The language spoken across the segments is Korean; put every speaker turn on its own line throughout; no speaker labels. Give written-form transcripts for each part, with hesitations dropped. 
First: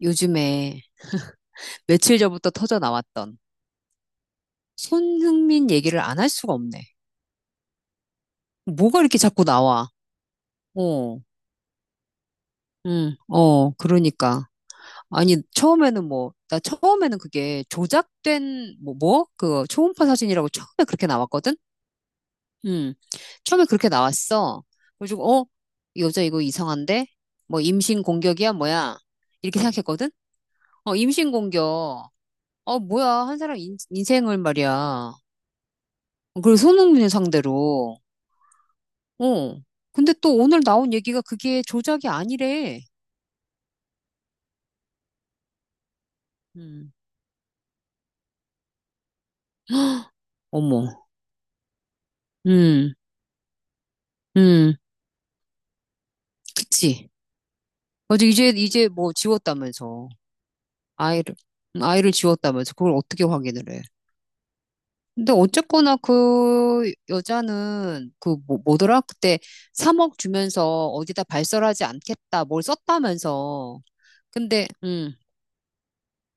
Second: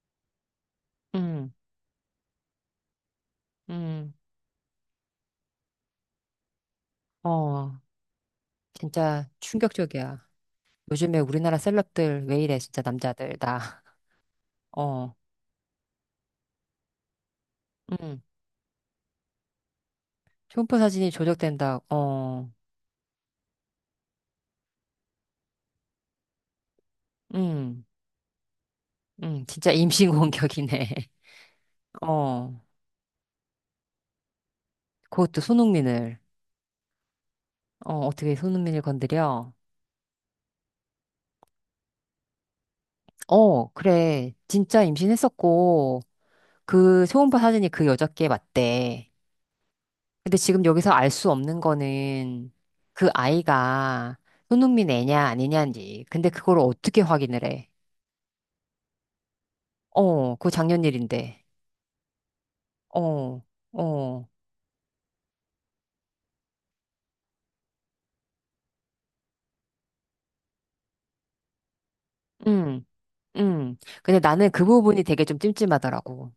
요즘에
음,
며칠 전부터 터져 나왔던
음.
손흥민 얘기를 안 할 수가 없네.
어,
뭐가 이렇게
진짜
자꾸 나와?
충격적이야. 요즘에
어,
우리나라 셀럽들 왜 이래, 진짜
응,
남자들, 다.
어, 그러니까.
어,
아니, 처음에는 뭐, 나 처음에는 그게
음.
조작된, 뭐? 그 초음파 사진이라고
흉포
처음에 그렇게
사진이
나왔거든?
조작된다. 어,
응, 처음에 그렇게 나왔어. 그래가지고, 어, 이 여자 이거 이상한데? 뭐,
음,
임신 공격이야, 뭐야? 이렇게
진짜 임신
생각했거든?
공격이네.
어, 임신 공격.
어,
어, 뭐야. 한 사람 인생을 말이야.
그것도 손흥민을.
그리고 손흥민 상대로.
어, 어떻게 손흥민을 건드려?
어, 근데 또 오늘 나온 얘기가 그게 조작이 아니래.
어, 그래. 진짜 임신했었고,
음,
그 초음파 사진이 그 여자께 맞대. 근데 지금
어머,
여기서 알 수 없는 거는
음,
그 아이가
음,
손흥민 애냐 아니냐인지. 근데 그걸 어떻게
그치?
확인을 해?
맞아, 이제 뭐 지웠다면서.
어, 그거 작년
아이를,
일인데.
아이를 지웠다면서. 그걸 어떻게
어,
확인을 해?
어,
근데 어쨌거나 그 여자는 그 뭐, 뭐더라? 그때 3억 주면서 어디다 발설하지 않겠다. 뭘
음, 음.
썼다면서.
근데 나는 그
근데
부분이 되게 좀 찜찜하더라고.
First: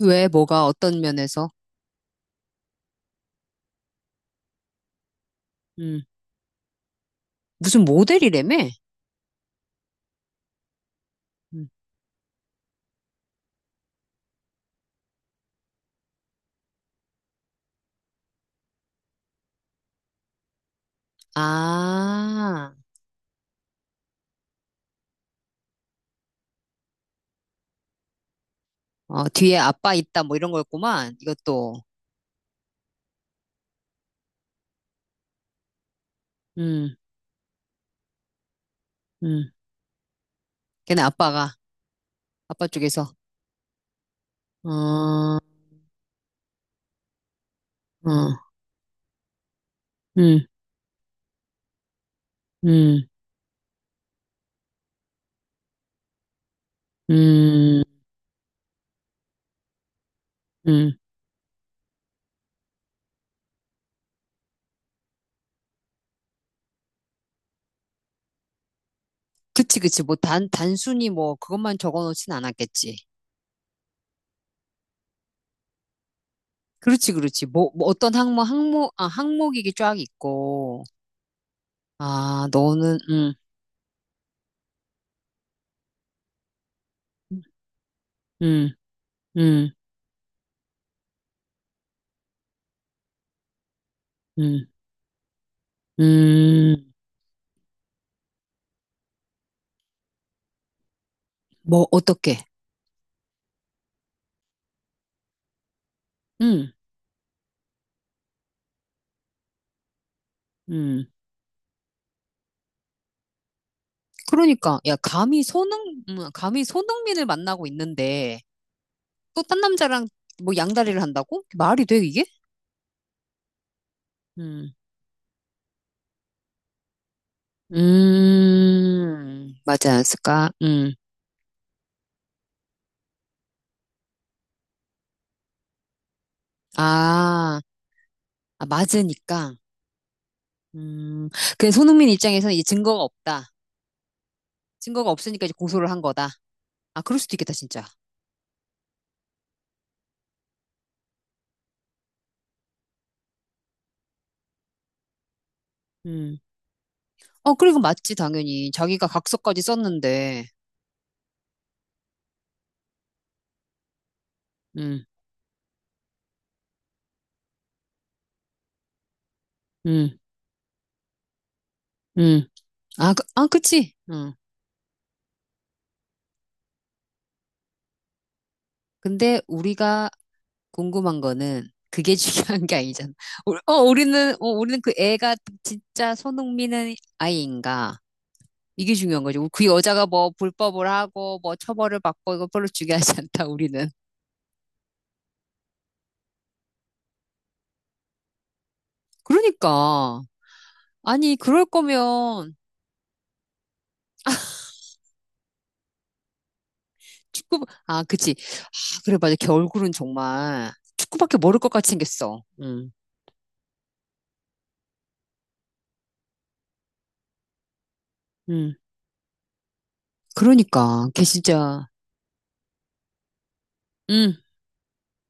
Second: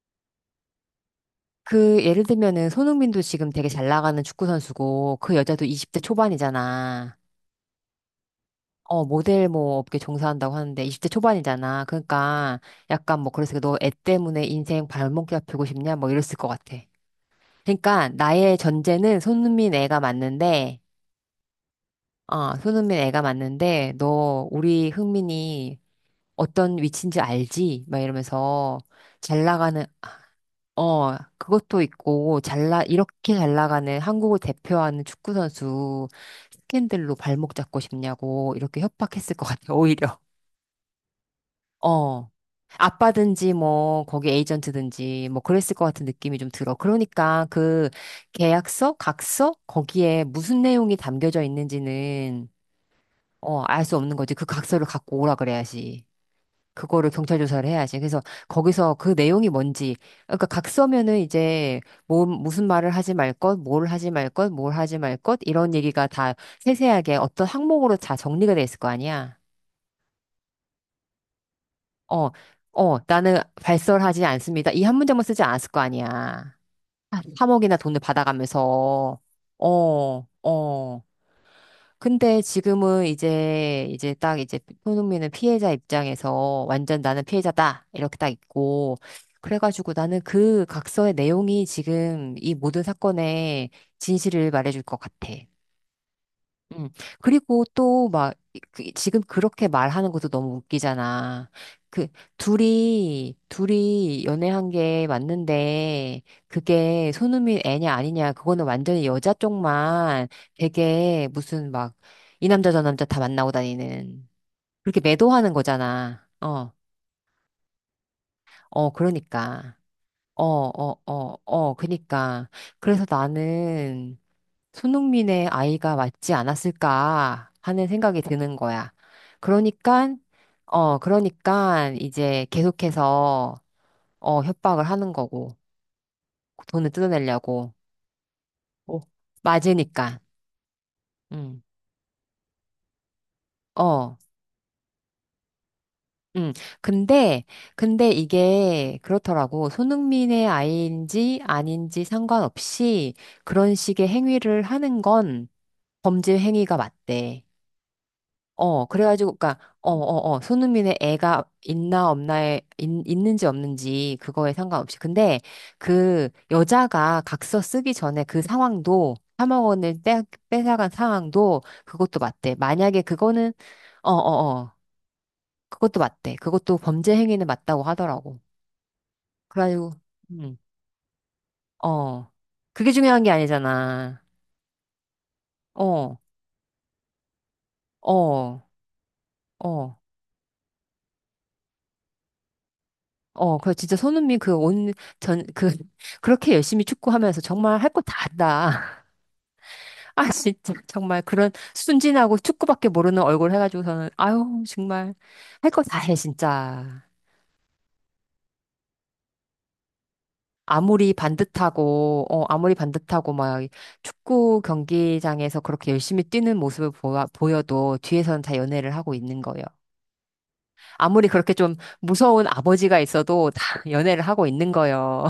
왜 뭐가 어떤 면에서?
그 예를 들면은 손흥민도 지금 되게 잘 나가는 축구 선수고 그 여자도 20대
음,
초반이잖아.
무슨 모델이라며?
어, 모델 뭐 업계 종사한다고 하는데 20대
음.
초반이잖아. 그러니까 약간 뭐 그래서 너 애 때문에 인생 발목 잡히고 싶냐 뭐 이랬을 것 같아. 그러니까 나의 전제는 손흥민 애가 맞는데, 어,
아.
손흥민 애가 맞는데, 너 우리 흥민이 어떤 위치인지 알지? 막 이러면서
어,
잘
뒤에
나가는,
아빠 있다 뭐 이런
어,
거였구만.
그것도
이것도.
있고, 이렇게 잘 나가는 한국을 대표하는 축구선수
음,
스캔들로 발목 잡고 싶냐고 이렇게 협박했을 것
음.
같아, 오히려.
걔네 아빠가
어.
아빠 쪽에서.
아빠든지 뭐 거기
어,
에이전트든지
어,
뭐 그랬을 것 같은 느낌이 좀 들어. 그러니까 그 계약서, 각서 거기에
음,
무슨 내용이 담겨져 있는지는
음,
알 수 없는 거지. 그 각서를 갖고 오라 그래야지. 그거를 경찰 조사를
음,
해야지. 그래서 거기서 그 내용이 뭔지. 그러니까
음.
각서면은 이제 뭐 무슨 말을 하지 말 것, 뭘 하지 말 것, 뭘 하지 말 것 이런 얘기가 다 세세하게 어떤 항목으로 다 정리가 돼 있을 거 아니야.
그치, 그치. 뭐 단순히 뭐 그것만 적어
어,
놓진 않았겠지.
어, 나는 발설하지 않습니다. 이 한 문장만 쓰지 않았을 거 아니야.
그렇지, 그렇지.
삼억이
뭐,
나
뭐
돈을
어떤 항목, 항목, 아,
받아가면서.
항목이 게쫙
어,
있고.
어. 근데
아, 너는,
지금은 이제 딱 이제 손흥민은 피해자 입장에서 완전 나는 피해자다. 이렇게 딱
음,
있고.
음,
그래가지고 나는 그 각서의 내용이 지금 이 모든 사건의 진실을
음,
말해줄 것 같아.
음.
음. 그리고 또 막, 지금 그렇게 말하는 것도 너무 웃기잖아.
뭐
그,
어떻게?
둘이 연애한 게 맞는데,
음,
그게 손흥민 애냐 아니냐, 그거는 완전히 여자 쪽만
음.
되게 무슨 막, 이 남자 저 남자 다 만나고 다니는,
그러니까 야
그렇게 매도하는 거잖아.
감히
어,
손흥민을 만나고 있는데
어,
또 딴
그러니까.
남자랑
어,
뭐
어,
양다리를
어,
한다고?
어,
말이 돼, 이게?
그니까. 그래서 나는,
음,
손흥민의 아이가 맞지 않았을까 하는 생각이 드는 거야.
맞지
그러니까,
않았을까?
그러니까 이제 계속해서, 협박을 하는 거고, 돈을
아,
뜯어내려고.
아,
오.
맞으니까.
맞으니까.
음,
음
그 손흥민 입장에서는 이제 증거가 없다.
어.
증거가 없으니까 이제 고소를 한 거다.
음
아, 그럴 수도
근데,
있겠다, 진짜.
근데 이게 그렇더라고. 손흥민의 아이인지 아닌지 상관없이 그런 식의 행위를 하는 건 범죄
음,
행위가 맞대.
어, 그리고 맞지, 당연히.
어,
자기가
그래가지고, 그니까,
각서까지
어, 어, 어,
썼는데.
손흥민의 애가 있나 없나에, 있는지 없는지, 그거에 상관없이.
음,
근데, 그, 여자가 각서 쓰기 전에 그 상황도, 3억 원을
음,
뺏어간 상황도, 그것도
음.
맞대. 만약에
아, 그, 아,
그거는,
그치.
어,
음.
어, 어, 그것도 맞대. 그것도 범죄 행위는 맞다고 하더라고.
근데
그래가지고,
우리가
음,
궁금한 거는 그게
어.
중요한 게
그게
아니잖아.
중요한 게 아니잖아.
우리는, 우리는 그 애가 진짜
어,
손흥민은 아이인가?
어,
이게 중요한 거죠. 그
어.
여자가 뭐 불법을 하고 뭐 처벌을 받고 이거 별로 중요하지 않다,
어, 그
우리는.
진짜 손흥민 그 전, 그, 그렇게 열심히 축구하면서 정말 할 거 다 한다.
그러니까.
아, 진짜. 정말
아니,
그런
그럴
순진하고
거면
축구밖에 모르는 얼굴 해가지고서는, 아유, 정말 할 거 다 해, 진짜.
아, 그치. 아, 그래, 맞아. 걔 얼굴은 정말
아무리
축구밖에 모를 것 같이
반듯하고,
생겼어.
어, 아무리
응,
반듯하고, 막, 축구 경기장에서 그렇게 열심히 뛰는 모습을 보여도 뒤에서는 다
응.
연애를 하고 있는 거예요.
그러니까. 걔
아무리 그렇게 좀
진짜,
무서운 아버지가 있어도 다 연애를
응.
하고 있는 거예요.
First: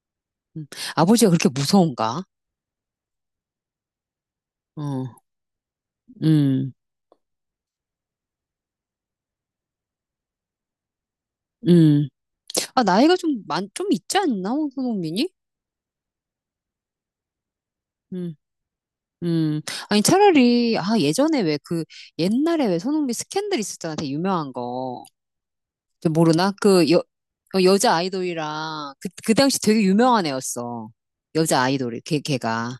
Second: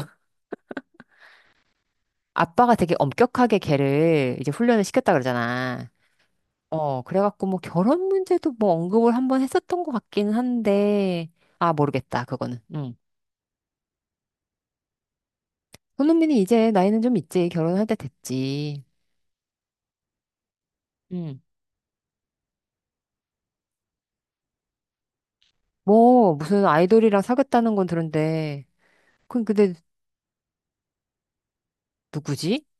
응. 아버지가 그렇게 무서운가?
아빠가 되게 엄격하게 걔를 이제 훈련을
어,
시켰다 그러잖아.
응,
어, 그래갖고 뭐 결혼 문제도 뭐 언급을 한번 했었던 것 같긴 한데, 아,
응.
모르겠다, 그거는.
아,
응.
나이가 좀 있지 않나, 손흥민이?
손흥민이 이제 나이는 좀 있지. 결혼할 때
음,
됐지.
음. 아니,
응.
예전에 왜 그, 옛날에 왜 손흥민 스캔들 있었잖아, 되게 유명한 거. 저
뭐,
모르나?
무슨 아이돌이랑 사귀었다는 건
여자
들은데,
아이돌이랑, 그
그,
당시
근데
되게 유명한 애였어. 여자 아이돌이,
누구지?
걔가.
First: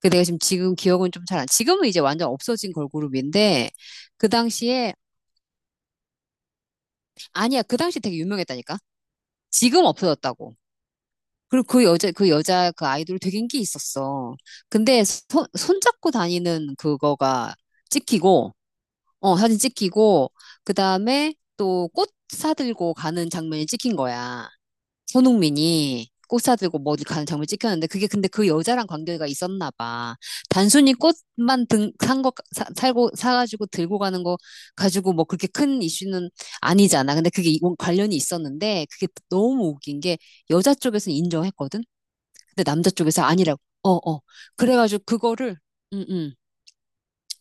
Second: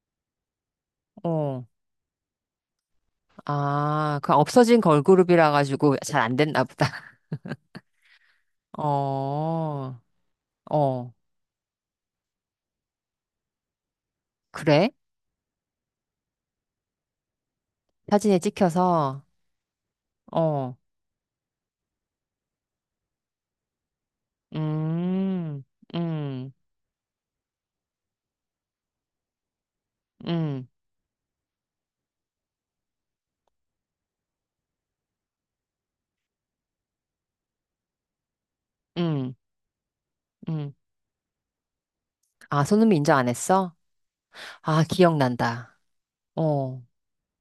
그 내가 지금 기억은 좀 잘 안,
어,
지금은 이제 완전 없어진 걸그룹인데,
아,
그
그 없어진
당시에,
걸그룹이라 가지고 잘 안 됐나 보다.
아니야, 그 당시 되게 유명했다니까? 지금
어,
없어졌다고.
어,
그리고 그 여자, 그 아이돌 되게 인기 있었어.
그래?
근데 손잡고 다니는 그거가
사진에
찍히고,
찍혀서,
어, 사진 찍히고, 그
어,
다음에 또 꽃 사들고 가는 장면이 찍힌 거야.
음,
손흥민이 꽃
음.
사들고 뭐 어디 가는 장면 찍혔는데, 그게 근데 그 여자랑 관계가 있었나 봐.
응,
단순히 꽃만 등, 산 거, 사, 살고, 사가지고 들고 가는 거 가지고 뭐 그렇게 큰 이슈는 아니잖아. 근데 그게 관련이 있었는데, 그게
응,
너무 웃긴 게
응.
여자 쪽에서는 인정했거든?
아,
근데 남자
손흥민 인정
쪽에서
안
아니라고.
했어?
어, 어.
아,
그래가지고 그거를,
기억난다.
음, 음.
어,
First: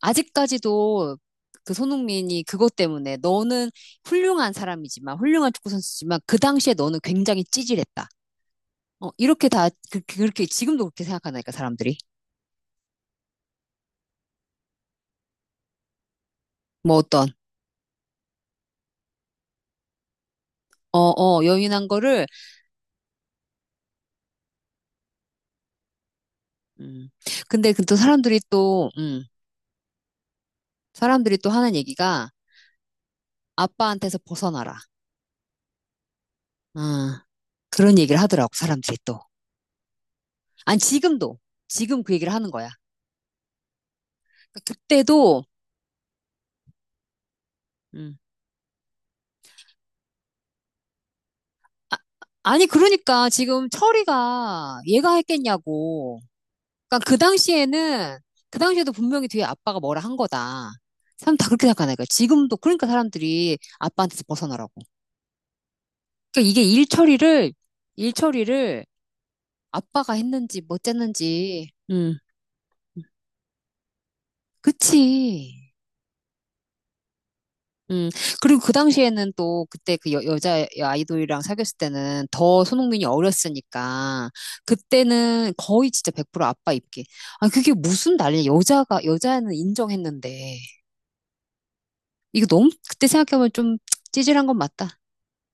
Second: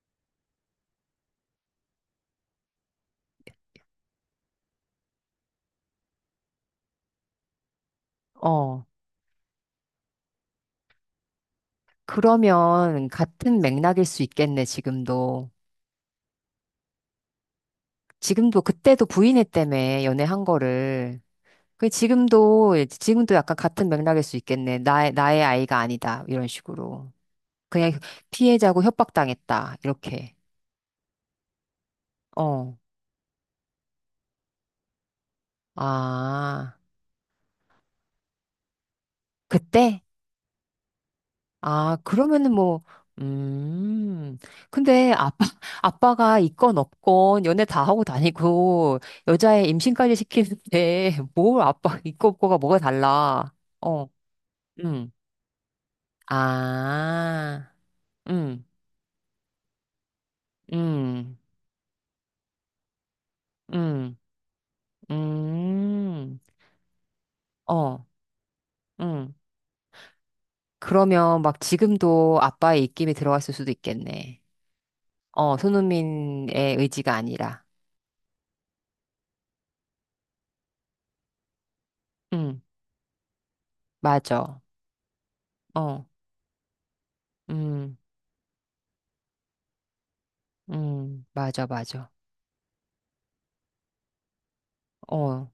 아직까지도 그 손흥민이 그것 때문에 너는 훌륭한 사람이지만, 훌륭한 축구 선수지만, 그 당시에 너는 굉장히 찌질했다.
어.
어, 이렇게 다, 그렇게, 지금도 그렇게 생각하니까, 사람들이.
그러면 같은 맥락일 수 있겠네, 지금도.
뭐 어떤,
지금도 그때도 부인했다며, 연애한
어,
거를.
어, 여인한
그
거를,
지금도 약간 같은 맥락일 수 있겠네. 나의 아이가 아니다. 이런
음.
식으로.
근데 그
그냥
또 사람들이
피해자고
또,
협박당했다. 이렇게.
사람들이 또 하는 얘기가,
어.
아빠한테서 벗어나라.
아,
아, 그런 얘기를 하더라고, 사람들이 또.
그때?
아니, 지금도.
아,
지금 그 얘기를 하는
그러면은
거야.
뭐, 음,
그러니까
근데 아빠,
그때도
아빠가 있건 없건 연애 다 하고
음.
다니고 여자애 임신까지 시키는데 뭘
아,
아빠 있고 없고가
아니,
뭐가
그러니까
달라.
지금
어,
철이가
음,
얘가 했겠냐고. 그러니까 그
아,
당시에는, 그
음,
당시에도 분명히 뒤에 아빠가 뭐라 한 거다.
음,
사람 다 그렇게 생각하니까. 지금도, 그러니까 사람들이
음,
아빠한테서 벗어나라고.
음,
그러니까 이게 일처리를,
어,
일처리를
음.
아빠가 했는지, 못
그러면 막
했는지. 음.
지금도 아빠의 입김이 들어갔을 수도 있겠네. 어,
그치.
손흥민의 의지가 아니라.
음, 그리고 그 당시에는 또 그때 여자 아이돌이랑 사귀었을 때는
음,
더 손흥민이 어렸으니까
맞아.
그때는 거의
어,
진짜 100% 아빠 입기. 아, 그게
음.
무슨 난리야. 여자는 인정했는데.
맞아, 맞아.
이거 너무 그때 생각해보면 좀 찌질한 건 맞다.
어,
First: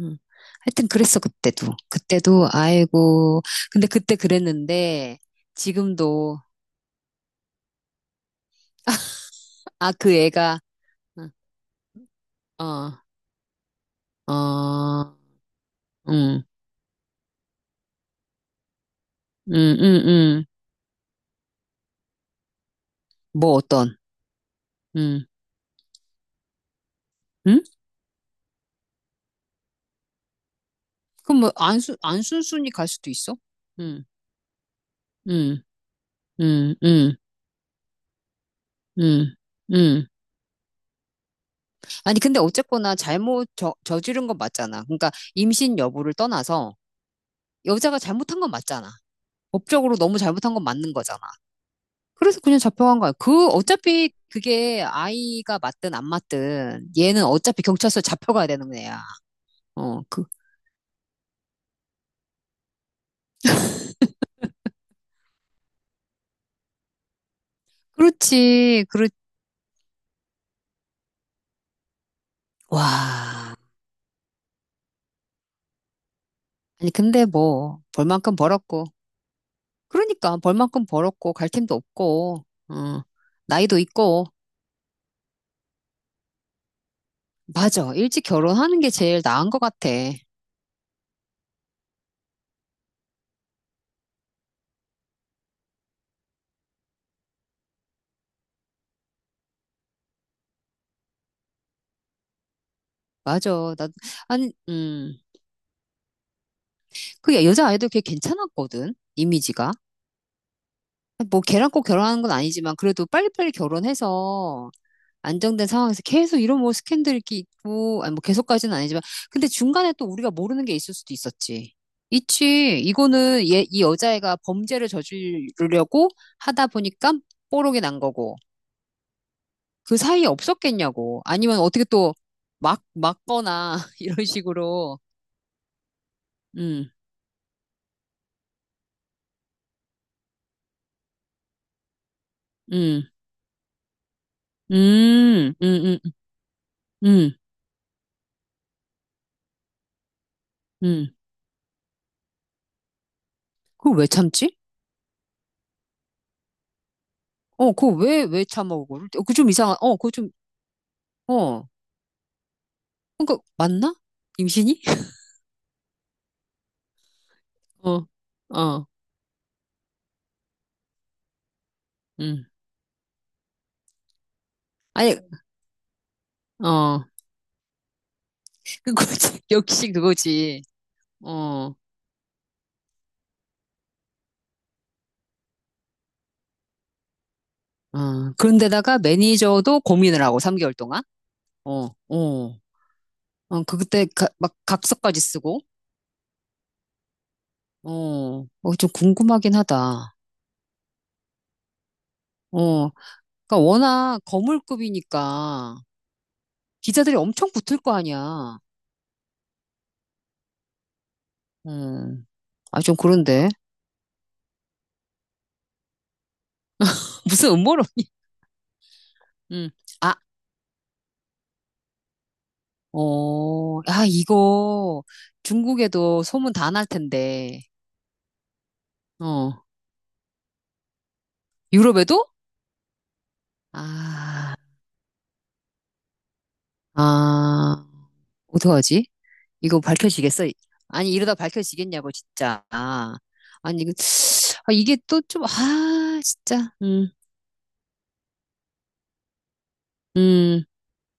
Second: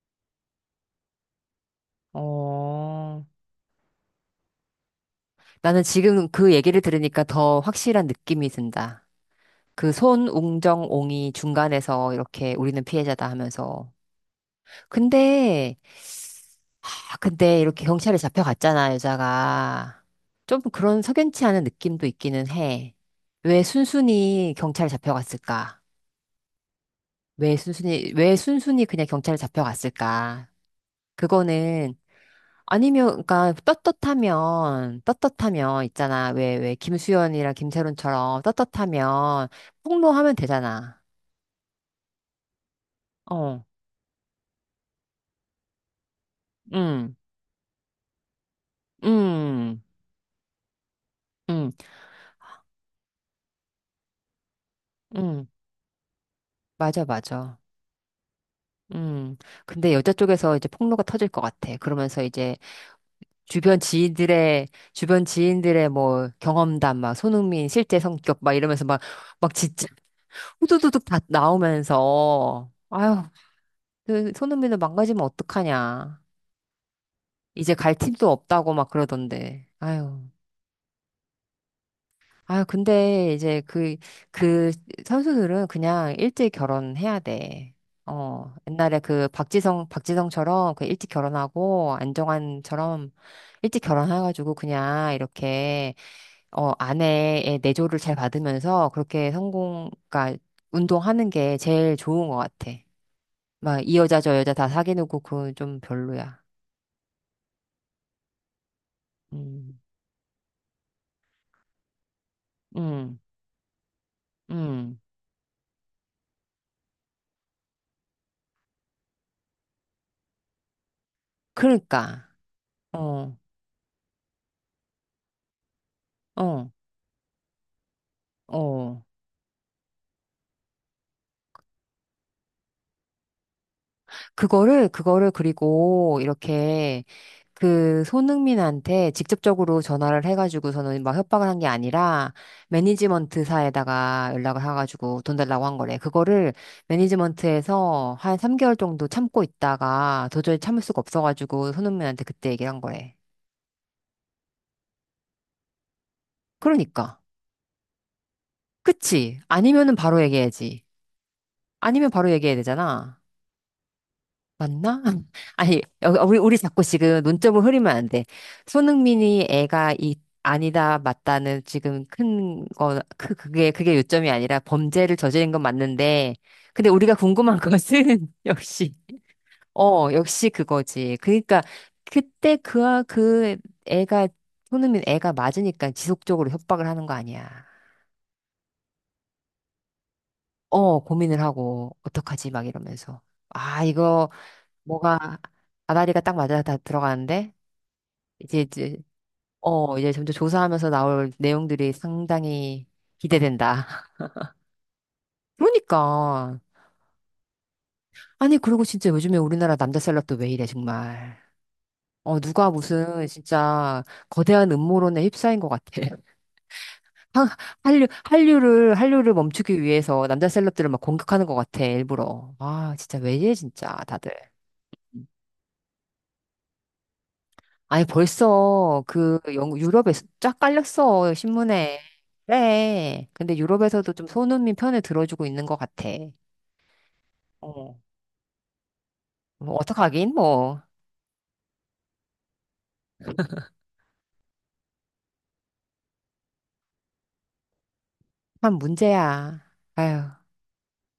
음. 하여튼 그랬어, 그때도. 그때도,
어.
아이고. 근데 그때 그랬는데
나는 지금
지금도,
그 얘기를 들으니까 더 확실한 느낌이 든다. 그
아, 그 애가,
손웅정옹이 중간에서 이렇게 우리는
어,
피해자다 하면서.
어,
근데,
음,
근데 이렇게 경찰에 잡혀갔잖아,
음,
여자가.
음, 음.
좀 그런 석연치 않은 느낌도 있기는 해.
뭐
왜
어떤,
순순히 경찰에
음.
잡혀갔을까? 왜
응?
순순히, 왜 순순히 그냥 경찰에 잡혀갔을까?
그럼 뭐
그거는
안순순이 갈
아니면,
수도 있어?
그러니까,
응,
떳떳하면,
응,
떳떳하면, 있잖아. 왜,
응, 응,
김수현이랑 김세론처럼
응,
떳떳하면,
응.
폭로하면 되잖아.
아니 근데 어쨌거나
어,
저지른 건 맞잖아. 그러니까 임신 여부를 떠나서
응,
여자가 잘못한 건 맞잖아.
응,
법적으로 너무 잘못한 건 맞는 거잖아.
응,
그래서 그냥 잡혀간 거야. 그 어차피 그게
응,
아이가 맞든 안 맞든
맞아,
얘는
맞아.
어차피 경찰서 잡혀가야 되는 애야.
음, 근데
어,
여자
그
쪽에서 이제 폭로가 터질 것 같아. 그러면서 이제 주변 지인들의, 주변 지인들의 뭐 경험담, 막 손흥민 실제 성격, 막 이러면서
그렇지,
막,
그렇.
막 진짜 후두두둑 다 나오면서, 아유,
와.
그 손흥민을 망가지면 어떡하냐.
아니 근데
이제
뭐
갈 팀도
벌만큼
없다고
벌었고.
막 그러던데. 아유.
그러니까 벌 만큼 벌었고 갈 팀도 없고
아유,
어,
근데 이제
나이도
그,
있고
그 선수들은 그냥 일찍 결혼해야 돼.
맞아 일찍
어,
결혼하는 게
옛날에
제일
그
나은 것
박지성,
같아
박지성처럼 그 일찍 결혼하고 안정환처럼 일찍 결혼해가지고 그냥 이렇게, 어, 아내의 내조를 잘 받으면서 그렇게 성공, 그러니까 운동하는 게 제일 좋은 것 같아.
맞아
막
나
이 여자 저
아니
여자 다 사귀는 거
음그
그건 좀 별로야.
여자 아이도 꽤 괜찮았거든 이미지가
음,
뭐 걔랑 꼭 결혼하는 건 아니지만 그래도
음,
빨리빨리 결혼해서
음.
안정된 상황에서 계속 이런 뭐 스캔들 이렇게 있고 아니 뭐 계속까지는 아니지만 근데 중간에 또 우리가 모르는 게 있을 수도 있었지
그러니까.
있지
어,
이거는 얘 이 여자애가 범죄를 저지르려고 하다
어,
보니까 뽀록이 난 거고
어.
그 사이에 없었겠냐고. 아니면 어떻게 또 막거나, 이런
그거를,
식으로.
그거를 그리고
음,
이렇게 그 손흥민한테 직접적으로 전화를 해가지고서는 막 협박을 한 게 아니라
음,
매니지먼트사에다가 연락을 해가지고 돈
음,
달라고 한
음,
거래.
음,
그거를
음,
매니지먼트에서 한 3개월 정도 참고 있다가 도저히 참을 수가
음.
없어가지고 손흥민한테 그때 얘기를 한 거래.
그걸 왜 참지?
그러니까.
어, 왜 참아, 그어 그거
그치?
좀 이상한,
아니면은
어, 그거
바로
좀,
얘기해야지.
어.
아니면 바로 얘기해야 되잖아.
그니까, 맞나? 임신이?
맞나? 아니, 어, 우리 자꾸 지금 논점을 흐리면
어,
안 돼.
어,
손흥민이 애가 아니다, 맞다는 지금
음.
큰 거, 그게 요점이 아니라 범죄를
아니,
저지른 건 맞는데, 근데
어.
우리가 궁금한 것은,
그거지.
역시,
역시
어, 역시
그거지.
그거지. 그러니까,
어,
그때 그, 그 애가, 손흥민 애가 맞으니까 지속적으로 협박을 하는 거 아니야.
어. 그런데다가 매니저도 고민을 하고, 3개월
어,
동안.
고민을
어,
하고, 어떡하지?
어.
막 이러면서.
어, 그
아, 이거,
막 각서까지
뭐가,
쓰고.
아다리가 딱 맞아 다 들어가는데?
어,
이제
어, 좀
이제
궁금하긴
이제
하다.
점점 조사하면서 나올 내용들이 상당히
어, 그러니까
기대된다.
워낙 거물급이니까
그러니까
기자들이 엄청 붙을 거
아니
아니야.
그리고 진짜 요즘에 우리나라 남자 셀럽도 왜 이래 정말.
음,
어 누가
아, 좀
무슨
그런데.
진짜 거대한 음모론에 휩싸인 것 같아. 한-
무슨
한류
음모론이?
한류를 한류를
음,
멈추기
아,
위해서 남자 셀럽들을 막 공격하는 것 같아 일부러. 아 진짜 왜 이래
어,
진짜
아,
다들.
이거 중국에도 소문 다 날 텐데.
아니 벌써 그
어,
유럽에 쫙 깔렸어 신문에.
유럽에도?
그래. 근데 유럽에서도 좀
아,
손흥민 편을 들어주고 있는 것 같아.
아,
어.
어떡하지?
뭐
이거
어떡하긴
밝혀지겠어?
뭐
아니, 이러다 밝혀지겠냐고, 진짜. 아, 아니, 이거, 아, 이게 또 좀, 아, 진짜. 음.
한 문제야. 아휴.
음,